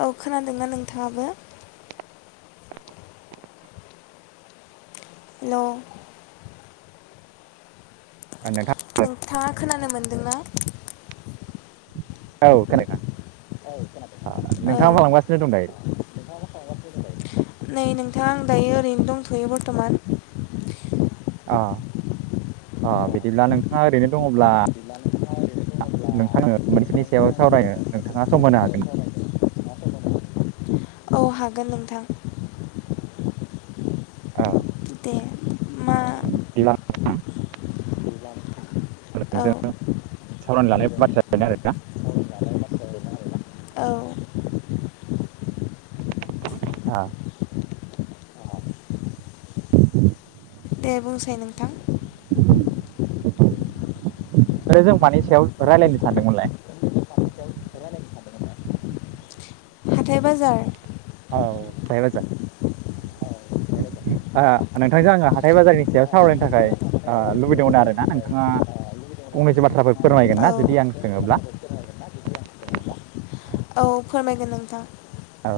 औ खोनादोंना नोंथाङाबो हेलौ [unintelligible] नोंथाङा खोनानो मोनदोंना औ [unintelligible] नोंथाङा औ मा खालामगासिनो दं दायो? नै नों थां आं दायो ओरैनो दंथयो बरथमान अ अ बिदिब्ला नोंथाङा ओरैनो दङब्ला [unintelligible] सावरायनो नोंथाङा सम होनो हागोन औ हागोन नोंथां औ दे मा बिदिब्ला नोंथां जों औ सावरायनो लानाय बाथ्राया बेनो आरोना औ [unintelligible] दे बुंसाय नोंथां [inaudible] जों मानि सायाव रायलायनो सानदोंमोनलाय? हाथाय बाजार औ हाथाय बाजार ओ नोंथांजों आङो हाथाय बाजारनि सायाव सावरायनो थाखाय ओ लुबैदोंमोन आरोना नोंथाङा फंनैसो बाथ्राफोर फोरमायगोन औ ना जुदि आं सोङोब्ला? औ फोरमाय नोंथां औ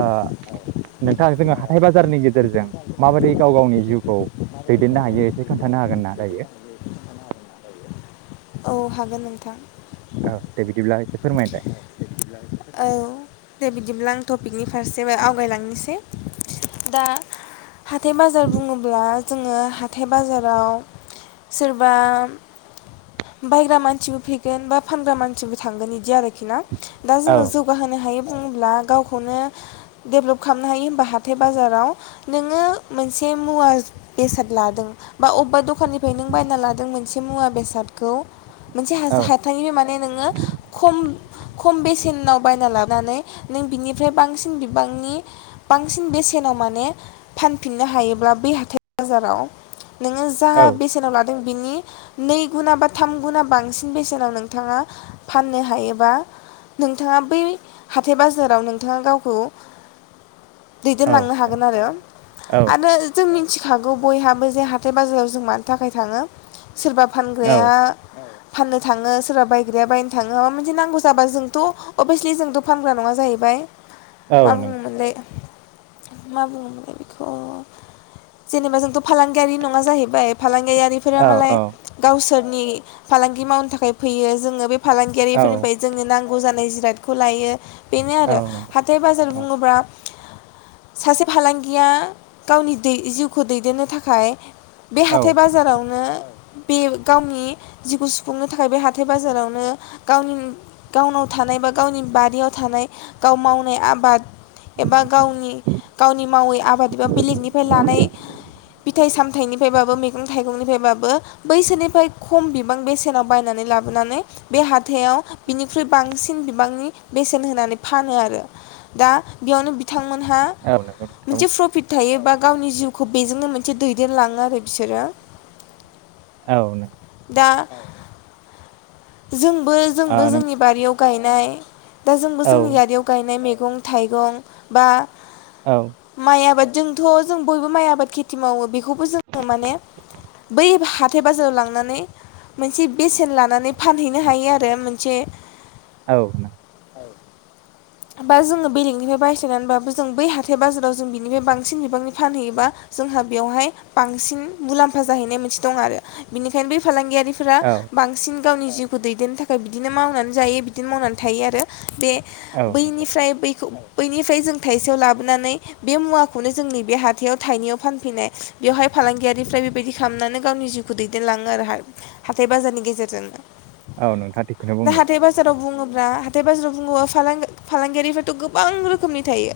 आ ओ नोंथां जोङो हाथाय बाजारनि गेजेरजों माबोरै गाव गावनि जिउखौ दैदेननो हायो एसे खोन्थानो हागोन ना दायो? औ हागोन नोंथां औ दे बिदिब्ला एसे फोरमायलाय? औ दे बिदिब्ला आं टपिकनि फारसे आवगायलांनोसै दा हाथाय बाजार बुङोब्ला जोङो हाथाय बाजाराव सोरबा बायग्रा मानसिबो फैगोन बा फानग्रा मानसिबो थांगोन बिदि आरोखि ना? दा औ जोङो जौगाहोनो हायो। जेनेब्ला गावखौनो डेभल्प खालामनो हायो होनबा हाथाय बाजाराव नोङो मोनसे मुवा बेसाद लादों बा अबेबा दखाननिफ्राय नों बायना लादों मोनसे मुवा बेसादखौ मोनसे औ हाथायनिनो माने नोङो खम खम बेसेनाव बायना लानानै नों बिनिफ्राय बांसिन बिबांनि बांसिन बेसेनाव माने फानफिननो हायोब्ला बै हाथाय बाजाराव नोङो जा औ बेसेनाव लादों बिनि नै गुना बा थाम गुना बांसिन बेसेनाव नोंथाङा फाननो हायोबा नोंथाङा बै हाथाय बाजाराव नोंथाङा गावखौ औ दैदेनलांनो हागोन आरो औ आरो जोंनि मिथिखागौ बयहाबो जे हाथाय बाजाराव जों मानि थाखाय थाङो सोरबा फानग्राया औ फाननो थाङो सोरबा बायग्राया बायनो थाङो माबा मोनसे नांगौ जाबा जोंथ' अबियसलि जोंथ' फानग्रा नङा जाहैबाय मा औ बुङो नंगौ मोनलाय? मा बुङोमोनलाय बेखौ जेनेबा जोंथ' फालांगियारि नङा जाहैबाय फालांगि मारि फोरा औ मालाय औ गावसोर नि फालांगि मावनो थाखाय फैयो जोङो बे औ फालांगियारिफोरनि जोंनो नांगौ जा जिरादखौ लायो। बेनो औ आरो नंगौ हाथाय बाजार औ बुङोब्ला सासे फालांगिया गावनि दै जिउखौ दैदेननो थाखाय बे औ हाथाय बाजारावनो बिउ गावनि जिगु सुफुंनो थाखाय बे हाथाय बाजारावनो गाव गावनाव थानाय बा गावनि बारियाव थानाय गाव मावनाय आबाद एबा गावनि गावनि मावै आबाद एबा बेलेगनिफाय लानाय बिथाइ सामथायाइनिफायबाबो मैगं थाइगंनिफायबाबो बैसोनिफाय खम बिबां बेसेनाव बायनानै लाबोनानै बे हाथायाव बिनिख्रुइ बांसिन बिबांनि बेसेन होनानै फानो आरो। दा बेयावनो बिथां थांमोनहा औ नंगौ नोंथां औ नंगौ मोनसे प्रफिट थायो बा गावनि जिउखौ बेजोंनो मोनसे दैदेनलाङो आरो बिसोरो । औ नोंगौ दा जों बो जोंबो नों जोंनि बारियाव गायनाय दा जोंबो औ जोंनि गारियाव गायनाय मे गं थाइगं बा औ माइ आबाद जोंथ' जों बयबो माइ आबाद खेथि मावो बि खौबो जोङो माने बै हाद थाय बाजाराव लांनानै मोनसे बेसेन लानानै फानहैनो हायो आरो मोनसे औ नों बा जोङो बेरेकनिफाय बायस्लायनानैबाबो जों बै हाथाय बाजाराव जों बिनिफाय बांसिन बिबांनि फानहैयोबा जोंहा बेवहाय बांसिन मुलाम्फा जाहैनाय मोनसे दं आरो। बेनिखायनो बे फालांगि फोरा बांसिन गावनि जिउखौ दैदेननो थाखाय बिदिनो मावनानै जायो बिदिनो मावनानै थायो आरो बे औ नंगौ बैनिफ्राय बैखौ बैनिफ्राय जों थाइसेयाव लाबोनानै बे मुवाखौनो जोंनि बे हाथायाव थाइनैयाव फानफैनाय बेवहाय फालांगियारिफ्राय बेबायदि खालामनानै गावनि जिउखौ दैदेनलाङो आरो हाइ हाथाय बाजारनि गेजेरजों औ नोंथाङा थिगखौनो । दा बुंदों हाथाय बाजाराव बुङो बा हाथाय बाजाराव बुङोबा फालां फालांगियारिफोरथ' गोबां रोखोमनि थायो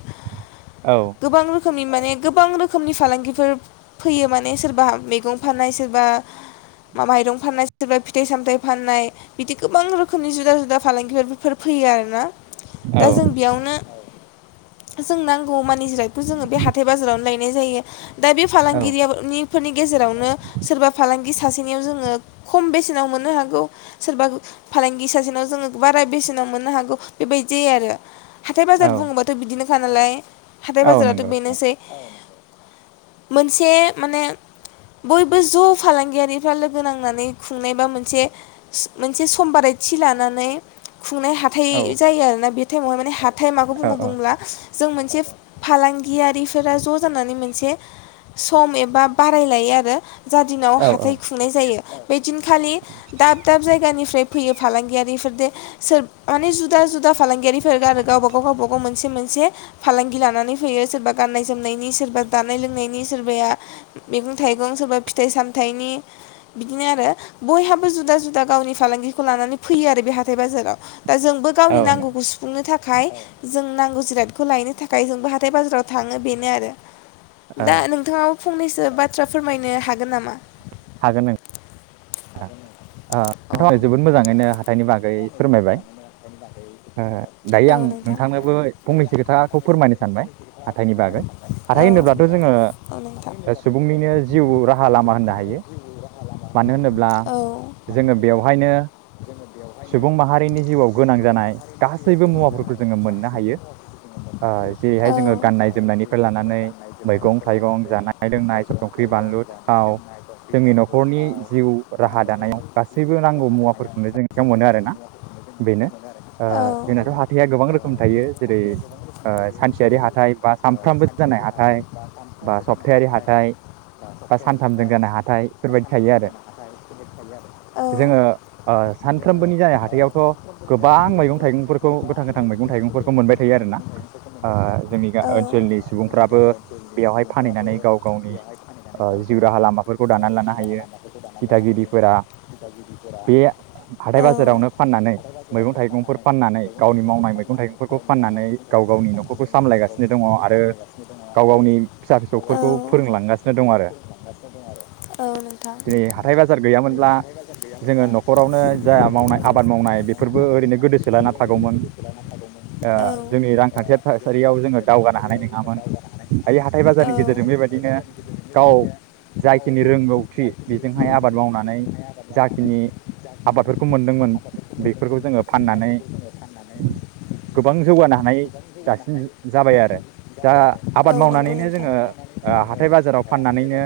औ गोबां खोमनि माने गोबां रोखोमनि फालांगिफोर फैयो माने सोरबा मैगं फाननाय सोरबा माइरं फाननाय सोरबा फिथाइ सामथायाइ फाननाय बिदि गोबां रोखोमनि जुदा जुदा फालांगिफोरफोर फैयो आरो ना । औ दा जों बेयावनो जों नांगौ मानि जिरादखौ जोङो बे हाथाय बाजारावनो लायनाय जायो । दा बे औ फालांगिरिया नि फोरनि गेजेरावनो सोरबा फालांगि सासेनियाव जोङो खम बेसेनाव मोननो हागौ सोरबा फालांगि सासेनाव जोङो बारा बेसेनाव मोननो हागौ बेबायजि जायो आरो । हाथाय औ बाजार बुङोबाथ' बिदिनो फानालाय हाथाइ औ बाजाराथ' नंगौ औ बेनोसै। मोनसे माने बयबो ज' फालांगियारिफ्रा लोगो नांनानै खुंनाय बा मोनसे मोनसे सम बारायथि लानानै खुंनाय औ हाथाय दंना बे टाइमाव माने हाथ थाइ माखौ औ बुङो बुंब्ला जों मोनसे फालांगियारिफोरा ज' जानानै मोनसे सम एबा बाराय लायो आरो जा दिनाव औ हाथाय खुंनाय जायो। बे दिनखालि दाब दाब जायगानिफ्राय फैयो फालांगियारिफोरदे सोर माने जु जुदा जुदा फालांगियारिफोर आरो गावबा गाव गावबा गाव मोनसे मोनसे फालांगि लानानै फैयो। सोरबा गाननाय जोमनायनि, सोरबा जानाय लोंनायनि, सोरबाया मैगं थाइगं, सोरबा फिथाइ सामथाइनि बिदिनो आरो बयहाबो जुदा जुदा गावनि फालांगिखौ लानानै फैयो आरो बे हाथाइ बाजाराव। दा जों गावनि नांगौखौ सुफुंनो था खाय जों नांगौ जिरादखौ लायनो थाखाय जोंबो हाथाय बाजाराव थाङो बेनो आरो। दा औ नोंथाङाव फंनैसो बाथ्रा फोरमायनो हागोन नामा? हागोन ओं। हागोन ओं। ओ नोंथांथ जोबोद मोजाङैनो हाथाइनि बागै फोरमायबाय। ओ दायो आं औ नोंथांनोबो फंनैसो खोथाखौ फोरमायनो सानबाय नोंथां हाथाइनि बागै हाथाइ होनोब्लाथ' जोङो औ ओ, सुबुंनिनो जिउ राहा लामा होननो नोंथां हायो मानो होनोब्ला औ जोङो बेवहायनो सुबुं माहारिनि जिउआव गोनां जानाय गासैबो मुवाफोरखौ जोङो मोननो हायो ओ औ जेरैहाय जोङो गाननाय जोमनायनिफ्राय लानानै मैगं थाइगं, जानाय लोंनाय, संख्रि, बानलु, थाव जोंनि न'खरनि जिउ राहा दानायाव गासैबो नांगौ मुवाफोरखौनो जोङो बेयाव मोनो आरो ना। बे ओ जोंनाथ' हाथाइया गोबां रोखोम थायो जेरै सानसेयारि हाथाइ बा सामफ्रामबो जानाय हाथाइ बा सप्तायारि हाथाइ बा सानथामजों जानाय हाथाइ बेफोरबायदि थायो आरो औ जोङो ओ सानफ्रोमबोनि जानाय हाथायावथ' गोबां मैगं थाइगंफोरखौ गोथां गोथां मैगं थाइगंफोरखौ मोनबाय थायो आरोना ओ जोंनि औ ओनसोलनि सुबुंफ्राबो बेयावहाय फानहैनानै गाव गावनि ओ जिउ राहा लामाफोरखौ दानानै लानो हायो। दिथागिरिफोरा बे हाथाय बाजारावनो फाननानै मैगं फोरावनो थाइगंफोर फाननानै मैगं गावनि थाइगंफोर मावनाय मैगं फाननानै थाइगंफोरखौ गाव मावनाय फाननानै मैगं गाव थाइगंफोर गावनि न'खरखौ फाननानै गाव सामलायगासिनो गावनि दङ नखरखौ आरो सामलायगासिनो दङ' गाव आरो गावनि फिसा औ गाव फिसौफोरखौ गावनि फिसा फोरोंलांगासिनो फिसौखौ दं आरो फोरोंलांगासिनो दङ' आरो औ नोंथां दिनै हाथाय बाजार दिनै गैयामोनब्ला हाथाइ बाजार जोङो गैयामोनब्ला न'खरावनो जा मावनाय आबाद मावनाय बेफोरबो ओरैनो गोदोसोलाना थागौमोन। ओ जोंनि रांखान्थिया थासारियाव जोङो दावगानो हानाय नङामोन। दायो हाथाय बाजारनि गेजेरजों बेबायदिनो गाव औ जाखिनि रोंगौथि बेजोंहाय आबाद मावनानै जाखिनि आबादफोरखौ मोनदोंमोन बेफोरखौ जोङो फाननानै गोबां जौगानो हानाय दासिम जाबाय आरो दा औ आबाद मावनानैनो जोङो ओ हाथाय बाजाराव फाननानैनो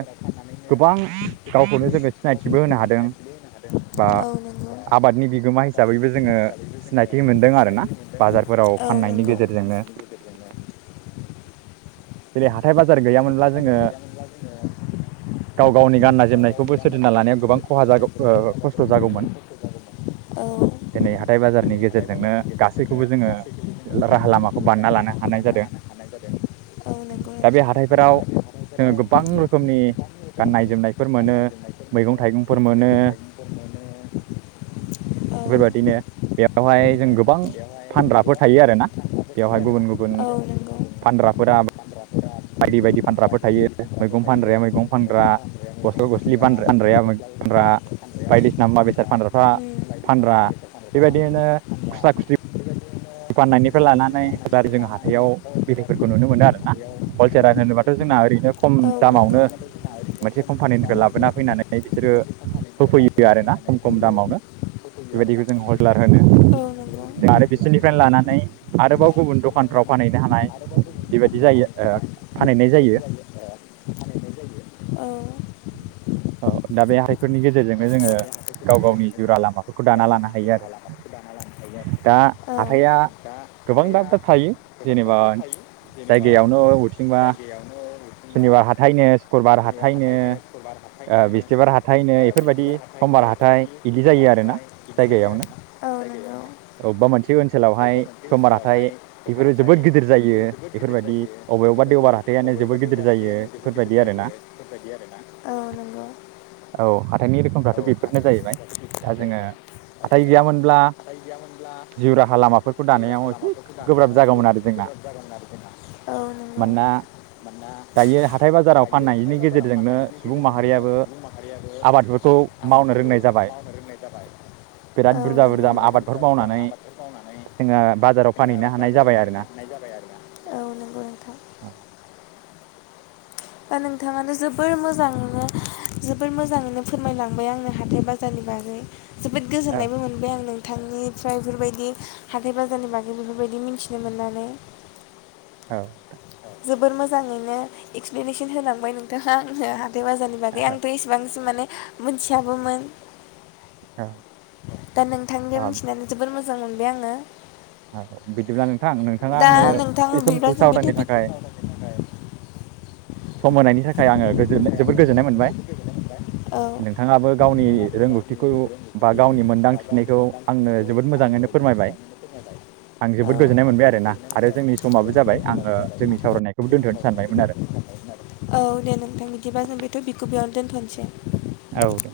गोबां गावखौनो जोङो सिनायथिबो होनो हादों। बा औ आबादनि बिगोम हिसाबैबो जोङो सिनायथि मोनदों आरोना बाजारफोराव फाननायनि गेजेरजोंनो जेरै हाथाय बाजार गैयामोनब्ला जोङो गाव गावनि गाननाय जोमनायखौबो सोरजिना लानायाव गोबां खहा जागौ ओ स्थ' जागौमोन। औ दिनै हाथाय बाजारनि गेजेरजोंनो गासैखौबो जोङो राहा लामाखौ बानायना लानो हानाय जादों। औ नंगौ दा बे नोंथां हाथाइफोराव जोङो गोबां रोखोमनि गाननाय जोमनायफोर मोनो। मैगं थाइगंफोर मोनो। [inaudible] औ इफोरबादिनो बेयाव बेवहाय जों गोबां फानग्राफोर थायो आरोना बेवहाय गुबुन गुबुन फानग्राफोरा बायदि बायदि फानग्राफोर थायो मैगं फानग्राया मैगं फानग्रा गस्ला' गस्लि फानग्राया मैं फानग्रा बायदिसिना मुवा बेसाद फानग्राफ्रा फानग्रा बेबायदिनो खुस्रा खुस्रि फाननायनिफ्राय लानानै जारि जोङो हाथायाव बिदैफोरखौ नुनो मोनो आरोना हलसेलार होनोबाथ' जोंना ओरैनो खम दामावनो मोनसे कम्पानिनि औ नंगौ लाबोना फैनानै बिसोरो होफैयो आरो ना खम खम दामावनो बेबायदिखौ जों हलसेलार होनो। औ नंगौ आरो बिसो निफ्रायन लानानै आरोबाव गुबुन दखानफ्राव फानहैनो हानाय बेबायदि जायो ओ फानहैनाय जायो। औ औ दा बे हाथाइफोरनि गेजेरजोंनो जोङो गाव गावनि जिउ राहा लामाफोरखौ दाना लानो हायो आरो दा हाथाइआ गोबां दाब दाब थायो जेनेबा जायगायावनो अबेथिंबा सनिबार हाथायनो सुक्रबार हाथायनो ओ बिस्थिबार हाथाय नो इफोरबायदि समबार हाथाय इदि जायो आरोना जायगायावनो औ अबबा मोनसे ओनसोलावहाय समबार हाथाइ इफोरो जोबोद गिदिर जायो इफोरबायदि अबेयावबा देवबार हाथायानो जोबोद गिदिर जायो फोरबायदि आरोना औ नंगौ औ नंगौ औ हाथायनि रोखोमफ्राथ' बेफोरनो जाहैबाय दा जोङो हाथाय गैयामोनब्ला जिउ राहा लामाफोरखौ दानायाव एसे गोब्राब जागौमोन आरो जोंना औ नंगौ मानोना दायो हाथाय बाजाराव फाननायनि गेजेरजोंनो सुबुं माहारियाबो आबादफोरखौ मावनो रोंनाय जाबाय बिराद औ बुरजा नंगौ बुरजा आब आबादफोर मावनानै जोङो बाजाराव फानहैनो हानाय बाजाराव जाबाय आरोना फानहैनो हानाय जाबाय आरोना। [inaudible] दा नोंथाङानो जोबोर मोजाङैनो जोबोर मोजाङैनो फोरमायलांबाय आंनो हाथाय बाजारनि बागै। जोबोद औ गोजोननायबो मोनबाय आं नों नोंथांनिफ्राय इफोरबायदि हाथाय बाजारनि बागै बेफोरबायदि मिथिनो मोननानै। औ जोबोर मोजाङैनो एक्सप्लेनेसन होलांबाय नोंथाङा आंनो हाथाइ बाजारनि बागै आंथ' इसेबांसिम माने मोनथियाबोमोन। औ दा नोंथांनियाव औ मिथिनानै जोबोद मो जां मोनबाय आङो औ बि दा नोंथां बिबा जों बे सावरायनो टपिक थाखाय सम होनायनि थाखाय आङो गोजोन जोबोद गोजोननाय मोनबाय। औ नोंथाङाबो गावनि रोंगौथिखौ बा गावनि मोनदांथिनायखौ आंनो जोबोद मोजाङैनो फोरमायबाय। आं औ जोबोद गोजोननाय मोनबाय आरो ना आरो जोंनि समाबो जाबाय आङो जोंनि सावरायनायखौबो दोनथ' सानबायमोन आरो औ दे नोंथां बिदिबा जों बे टफिकखौ बेयावनो दोनथ'नोसै। दे नोंथां।